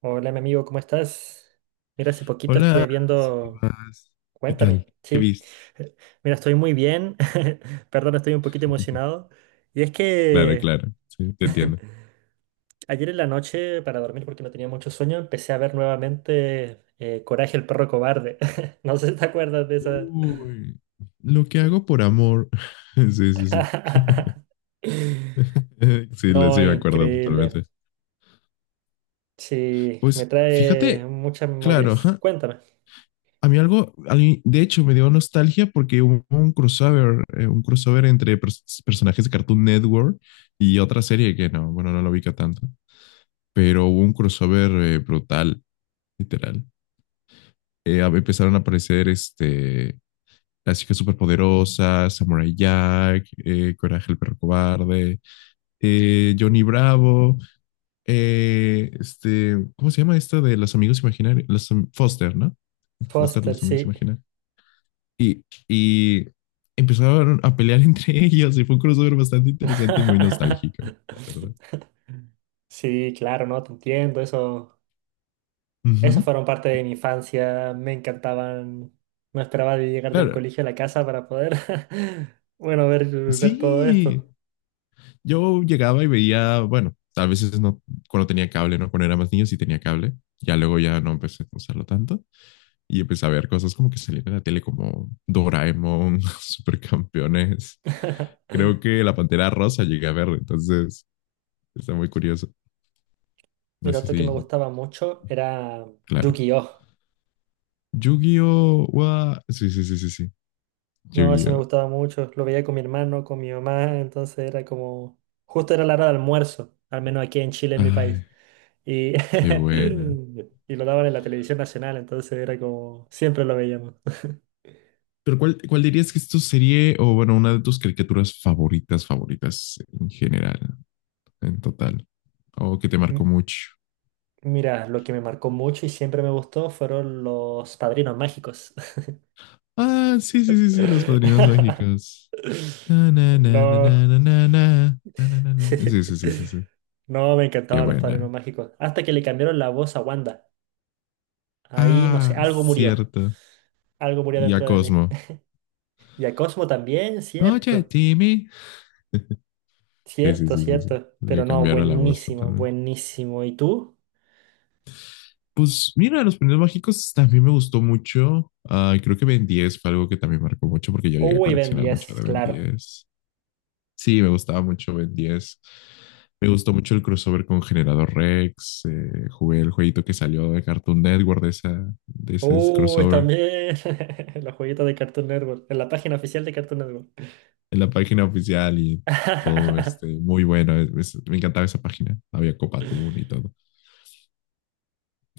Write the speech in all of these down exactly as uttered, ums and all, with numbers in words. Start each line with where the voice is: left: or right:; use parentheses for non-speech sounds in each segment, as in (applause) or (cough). right: Hola, mi amigo, ¿cómo estás? Mira, hace poquito estuve
left: Hola, ¿qué
right: viendo...
left: más? ¿Qué
right: Cuéntame,
left: tal? ¿Qué
right: sí.
left: viste?
right: (laughs) Mira, estoy muy bien. (laughs) Perdón, estoy un poquito emocionado. Y es
left: Claro,
right: que
left: claro, sí, te
right: (laughs)
left: entiendo.
right: ayer en la noche, para dormir porque no tenía mucho sueño, empecé a ver nuevamente eh, Coraje el perro cobarde. (laughs) No sé si te acuerdas de esa. (laughs)
left: Uy, lo que hago por amor. (laughs) Sí, sí, sí. (laughs) Sí, lo- sí,
right: No,
left: me acuerdo
right: increíble.
left: totalmente.
right: Sí, me
left: Pues
right: trae
left: fíjate,
right: muchas
left: claro,
right: memorias.
left: ajá.
right: Cuéntame.
left: A mí algo, a mí, de hecho, me dio nostalgia porque hubo un crossover, eh, un crossover entre pers- personajes de Cartoon Network y otra serie que no, bueno, no lo ubica tanto, pero hubo un crossover eh, brutal, literal. Eh, a- empezaron a aparecer este, Las Chicas Superpoderosas, Samurai Jack, eh, Coraje el Perro Cobarde, eh, Johnny Bravo, eh, este, ¿cómo se llama esta de los amigos imaginarios? Los, Foster, ¿no? Foster,
right: Foster,
left: los amigos
right: sí.
left: imaginarios. Y, y empezaron a pelear (laughs) entre ellos y fue un crossover bastante interesante y muy nostálgico, la verdad.
right: (laughs) Sí, claro, no, te entiendo. Eso,
left: Uh
right: eso
left: -huh.
right: fueron parte de mi infancia. Me encantaban. No esperaba de llegar del
left: Claro,
right: colegio a la casa para poder, (laughs) bueno, ver, ver todo
left: sí,
right: esto.
left: yo llegaba y veía, bueno, a veces no, cuando tenía cable, ¿no? Cuando era más niño sí tenía cable, ya luego ya no empecé a usarlo tanto, y empecé a ver cosas como que salían en la tele como Doraemon, (laughs) Supercampeones.
right: (laughs)
left: Creo que La Pantera Rosa llegué a ver, entonces está muy curioso. No
right: Mira,
left: sé
right: otro que
left: si,
right: me gustaba mucho era
left: claro.
right: Yu-Gi-Oh!
left: ¡Yu-Gi-Oh! Wa- Sí, sí, sí, sí, sí.
right: No, ese me
left: ¡Yu-Gi-Oh!
right: gustaba mucho. Lo veía con mi hermano, con mi mamá. Entonces era como, justo era la hora de almuerzo, al menos aquí en Chile, en mi país.
left: Ay,
right: Y,
left: qué buena.
right: (laughs) y lo daban en la televisión nacional, entonces era como, siempre lo veíamos.
left: Pero ¿cuál, cuál dirías que es tu serie o, bueno, una de tus caricaturas favoritas, favoritas en general, en total? O que te marcó
right: (laughs)
left: mucho.
right: Mira, lo que me marcó mucho y siempre me gustó fueron los padrinos mágicos.
left: Ah, sí, sí, sí, sí, Los Padrinos
right: (laughs)
left: Mágicos. Na, na, na, na,
right: No.
left: na, na, na, na, na, na, na, sí, sí, sí, sí,
right: (laughs)
left: sí.
right: No, me
left: Qué
right: encantaban los padrinos
left: buena.
right: mágicos. Hasta que le cambiaron la voz a Wanda. Ahí, no sé,
left: Ah,
right: algo murió.
left: cierto.
right: Algo murió
left: Y a
right: dentro de mí.
left: Cosmo.
right: (laughs) Y a Cosmo también,
left: Oye,
right: cierto.
left: Timmy. Sí, sí,
right: Cierto,
left: sí, sí, sí.
right: cierto. Pero
left: Le
right: no,
left: cambiaron la voz
right: buenísimo,
left: totalmente.
right: buenísimo. ¿Y tú?
left: Pues mira, los primeros mágicos también me gustó mucho. Ah, creo que Ben diez fue algo que también marcó mucho porque yo llegué a
right: Uy, Ben
left: coleccionar mucho
right: diez,
left: de Ben
right: claro.
left: diez. Sí, me gustaba mucho Ben diez. Me gustó mucho el crossover con Generador Rex. Eh, jugué el jueguito que salió de Cartoon Network de, esa, de ese
right: Uy,
left: crossover
right: también. (laughs) Los jueguitos de Cartoon Network. En la página oficial de Cartoon Network.
left: en la página oficial y todo este,
right: (laughs)
left: muy bueno. Es- es- me encantaba esa página. Había Copa Tour y todo.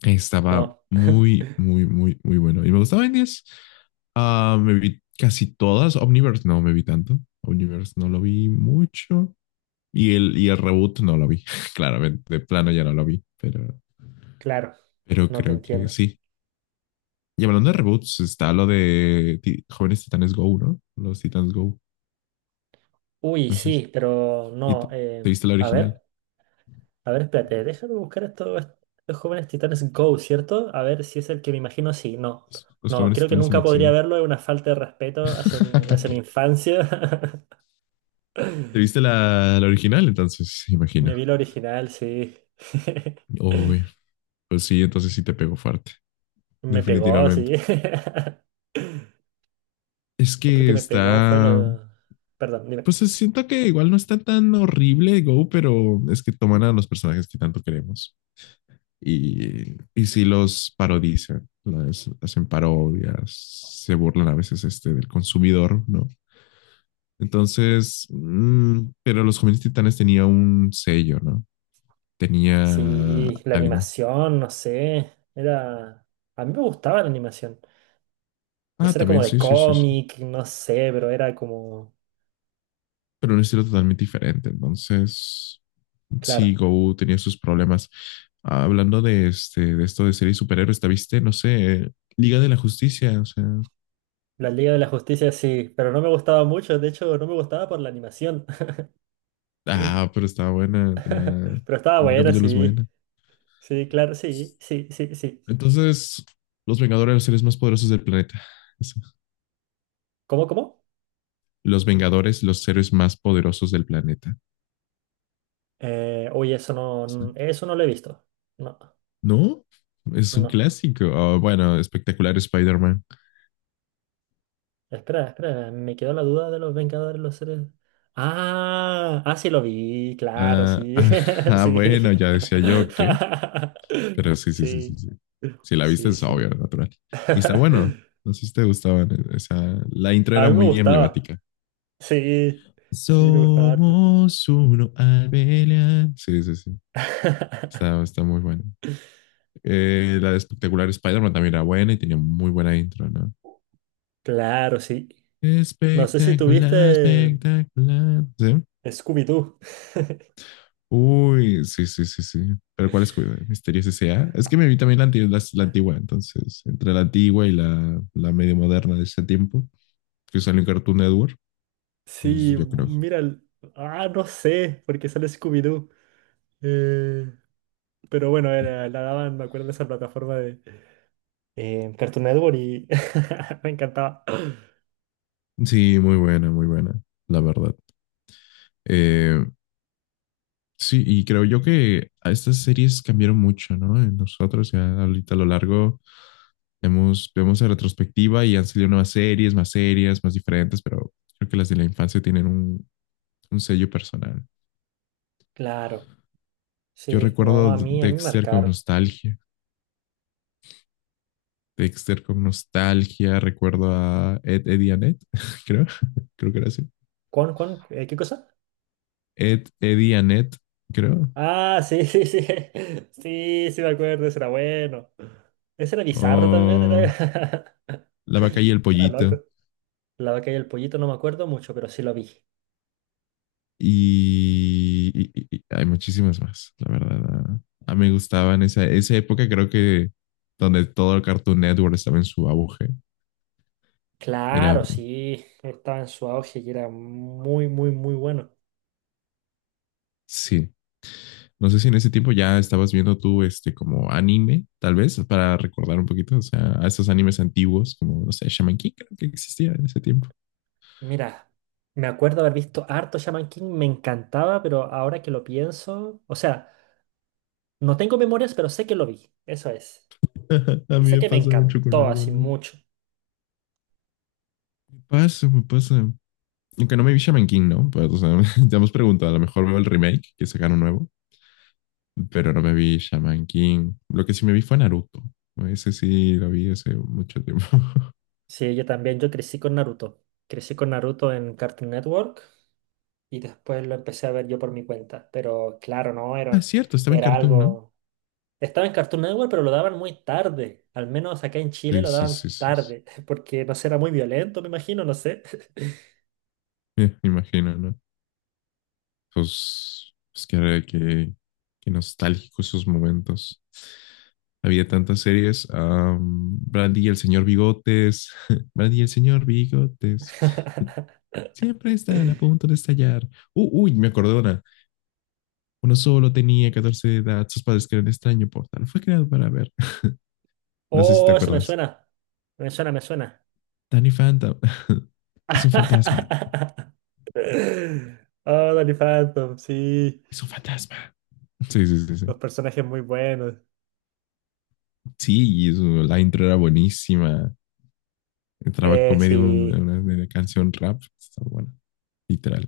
left: Estaba
right: No.
left: muy, muy, muy, muy bueno. Y me gustaba Indies. Ah, me vi casi todas. Omniverse no me vi tanto. Omniverse no lo vi mucho. Y el, y el reboot no lo vi. (laughs) Claramente, de plano ya no lo vi. Pero,
right: Claro,
left: pero
right: no te
left: creo que
right: entiendo.
left: sí. Y hablando de reboots, está lo de Ti- Jóvenes Titanes Go, ¿no? Los Titans Go.
right: Uy,
left: Entonces,
right: sí, pero
left: ¿y te,
right: no.
left: te
right: Eh,
left: viste la
right: a
left: original?
right: ver, a ver, espérate, déjame buscar esto, estos jóvenes titanes Go, ¿cierto? A ver si es el que me imagino, sí, no.
left: Los, los
right: No,
left: Jóvenes
right: creo que
left: Titanes en
right: nunca podría
left: Acción.
right: verlo, es una falta de respeto hacia mi, hacia mi
left: (laughs)
right: infancia.
left: ¿Te
right: (laughs)
left: viste la, la original entonces?
right: Me
left: Imagino.
right: vi el original, sí. (laughs)
left: Uy, pues sí, entonces sí te pegó fuerte.
right: Me pegó, sí.
left: Definitivamente.
right: (laughs)
left: Es
right: Otro
left: que
right: que me pegó fue
left: está...
right: lo... Perdón, dime.
left: Pues siento que igual no está tan horrible Go, pero es que toman a los personajes que tanto queremos y, y sí los parodizan, las, hacen parodias, se burlan a veces este, del consumidor, ¿no? Entonces, mmm, pero los jóvenes titanes tenía un sello, ¿no? Tenía
right: Sí, la
left: algo.
right: animación, no sé. Era... A mí me gustaba la animación. No
left: Ah,
right: sé, era como
left: también,
right: de
left: sí, sí, sí, sí,
right: cómic, no sé, pero era como,
left: pero un estilo totalmente diferente. Entonces, sí,
right: claro,
left: Go tenía sus problemas. Ah, hablando de, este, de esto de series superhéroes, ¿te viste? No sé, Liga de la Justicia, o sea,
right: la Liga de la Justicia sí, pero no me gustaba mucho, de hecho no me gustaba por la animación,
left: ah, pero estaba buena, tenía,
right: (laughs) pero estaba
left: tenía
right: buena,
left: capítulos
right: sí,
left: buenos.
right: sí, claro, sí, sí, sí, sí.
left: Entonces, los Vengadores, los seres más poderosos del planeta. Eso.
right: ¿Cómo, cómo?
left: Los Vengadores, los seres más poderosos del planeta.
right: Eh, uy, eso no,
left: Eso.
right: n- eso no lo he visto. No,
left: ¿No? Es un
right: no.
left: clásico. Oh, bueno, espectacular Spider-Man.
right: Espera, espera, me quedó la duda de los Vengadores, los seres. Ah, ah, sí lo vi, claro,
left: Ah, (laughs)
right: sí,
left: ah,
right: (laughs)
left: ah,
right: sí.
left: bueno, ya
right: (laughs)
left: decía yo que... Pero sí, sí, sí, sí,
right: Sí,
left: sí. Si la viste
right: sí,
left: es
right: sí.
left: obvio, natural. Y está
right: (laughs)
left: bueno. No sé si te gustaban. Esa... La intro
right: A
left: era
right: mí me
left: muy
right: gustaba.
left: emblemática.
right: Sí, sí, me gustaba harto.
left: Somos uno al pelear. Sí, sí, sí.
right: (laughs)
left: Está, está muy bueno. Eh, la de espectacular Spider-Man también era buena y tenía muy buena intro, ¿no?
right: Claro, sí. No sé si
left: Espectacular,
right: tuviste
left: espectacular. ¿Sí?
right: Scooby-Doo. (laughs)
left: Uy, sí, sí, sí, sí. Pero ¿cuál es Misterios ese a? Es que me vi también la, anti- las- la antigua, entonces, entre la antigua y la, la medio moderna de ese tiempo, que salió en Cartoon Network, pues
right: Sí,
left: yo creo.
right: mira, el- ah, no sé, porque sale Scooby-Doo. Eh, pero bueno, era, la daban, me acuerdo de esa plataforma de eh, Cartoon Network y (laughs) me encantaba. (clears throat)
left: Sí, muy buena, muy buena, la verdad. Eh, sí, y creo yo que a estas series cambiaron mucho, ¿no? Eh, nosotros ya ahorita a lo largo hemos, vemos la retrospectiva y han salido nuevas series, más series, más diferentes, pero creo que las de la infancia tienen un, un sello personal.
right: Claro,
left: Yo
right: sí, no,
left: recuerdo
right: a mí, a mí me
left: Dexter con
right: marcaron.
left: nostalgia. Dexter con nostalgia. Recuerdo a Ed, Eddie y Annette, (laughs) creo. (laughs) Creo que era así.
right: ¿Cuán, cuán, eh, qué cosa?
left: Ed, Eddie y Annette, creo.
right: Ah, sí, sí, sí. (laughs) Sí, sí, me acuerdo, ese era bueno. Ese era
left: O
right: bizarro también, era, (laughs)
left: La vaca y el
right: era
left: pollito.
right: loco. La vaca y el pollito no me acuerdo mucho, pero sí lo vi.
left: Y, y- y- hay muchísimas más, la verdad. A, a mí me gustaban esa, esa época, creo que donde todo el Cartoon Network estaba en su auge. Era,
right: Claro, sí, estaba en su auge y era muy, muy, muy bueno.
left: sí. No sé si en ese tiempo ya estabas viendo tú este como anime, tal vez, para recordar un poquito, o sea, a esos animes antiguos, como, no sé, Shaman King creo que existía en ese tiempo.
right: Mira, me acuerdo haber visto harto Shaman King, me encantaba, pero ahora que lo pienso, o sea, no tengo memorias, pero sé que lo vi, eso es.
left: (laughs) A
right: Y
left: mí
right: sé
left: me
right: que me
left: pasa mucho con
right: encantó
left: algo,
right: así
left: ¿no? Me
right: mucho.
left: pasa, me pasa. Aunque no me vi Shaman King, ¿no? Pues, o sea, (laughs) ya hemos preguntado, a lo mejor veo el remake que sacaron nuevo, pero no me vi Shaman King. Lo que sí me vi fue Naruto. Ese sí lo vi hace mucho tiempo. (laughs)
right: Sí, yo también, yo crecí con Naruto. Crecí con Naruto en Cartoon Network y después lo empecé a ver yo por mi cuenta. Pero claro, no,
left: Ah,
right: era,
left: es cierto, estaba en
right: era
left: Cartoon, ¿no?
right: algo... Estaba en Cartoon Network, pero lo daban muy tarde. Al menos acá en Chile
left: Sí,
right: lo
left: sí,
right: daban
left: sí, sí, sí.
right: tarde, (laughs) porque no sé, era muy violento, me imagino, no sé.
left: Eh, Me (laughs) imagino, ¿no? Pues, pues que, que, que nostálgico esos momentos. Había tantas series. Um, Brandy y el señor Bigotes. (laughs) Brandy y el señor Bigotes.
right: (laughs)
left: Siempre están a punto de estallar. Uh, uy, me acordé de una. Uno solo tenía catorce de edad, sus padres crean extraño portal. Fue creado para ver. No sé si te
right: Oh, eso me
left: acuerdas.
right: suena. Me suena, me suena.
left: Danny Phantom. (laughs) Es un fantasma.
right: (laughs) Oh, Danny Phantom, sí.
left: Es un fantasma. Sí, sí, sí, sí.
right: Los personajes muy buenos.
left: Sí, y eso, la intro era buenísima. Entraba
right: Eh,
left: con medio de
right: sí.
left: una, una canción rap. Está buena, literal.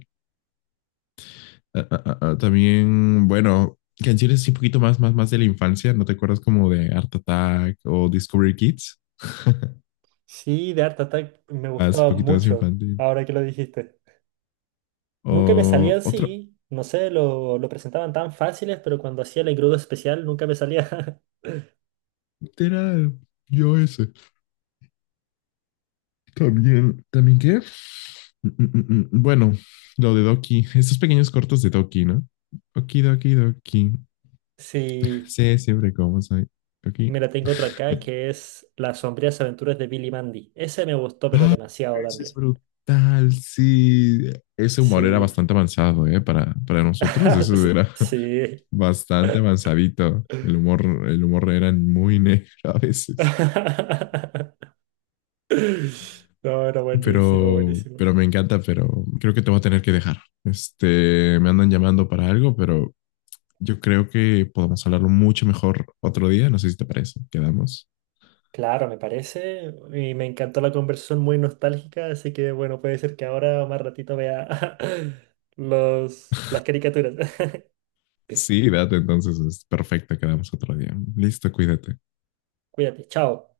left: Ah, ah, ah, ah, también, bueno, canciones así un poquito más, más, más de la infancia. ¿No te acuerdas como de Art Attack o Discovery Kids? (laughs)
right: Sí, de Art Attack me
left: Más, un
right: gustaba
left: poquito más
right: mucho,
left: infantil.
right: ahora que lo dijiste. Nunca me
left: O
right: salían,
left: otro,
right: sí, no sé, lo, lo presentaban tan fáciles, pero cuando hacía el engrudo especial nunca me salía. (laughs)
left: era yo ese. También, ¿también qué? Mm, mm, mm, mm. Bueno, lo de Doki, estos pequeños cortos de Doki, ¿no? Doki, Doki, Doki.
right: Sí,
left: Sí, siempre como soy. Doki.
right: mira, tengo otro acá que es Las sombrías aventuras de Billy Mandy. Ese me gustó, pero demasiado
left: Eso es
right: también.
left: brutal, sí. Ese humor era
right: Sí.
left: bastante avanzado, ¿eh? Para, para nosotros, eso era
right: (laughs) Sí.
left: (laughs) bastante avanzadito. El humor, el humor era muy negro a veces.
right: (laughs) No, era buenísimo,
left: Pero,
right: buenísimo.
left: pero me encanta, pero creo que te voy a tener que dejar. Este, me andan llamando para algo, pero yo creo que podemos hablarlo mucho mejor otro día. No sé si te parece. Quedamos.
right: Claro, me parece. Y me encantó la conversación muy nostálgica, así que bueno, puede ser que ahora o más ratito vea (laughs) los, las caricaturas. (laughs)
left: Sí, date entonces. Es perfecto. Quedamos otro día. Listo, cuídate.
right: Cuídate, chao.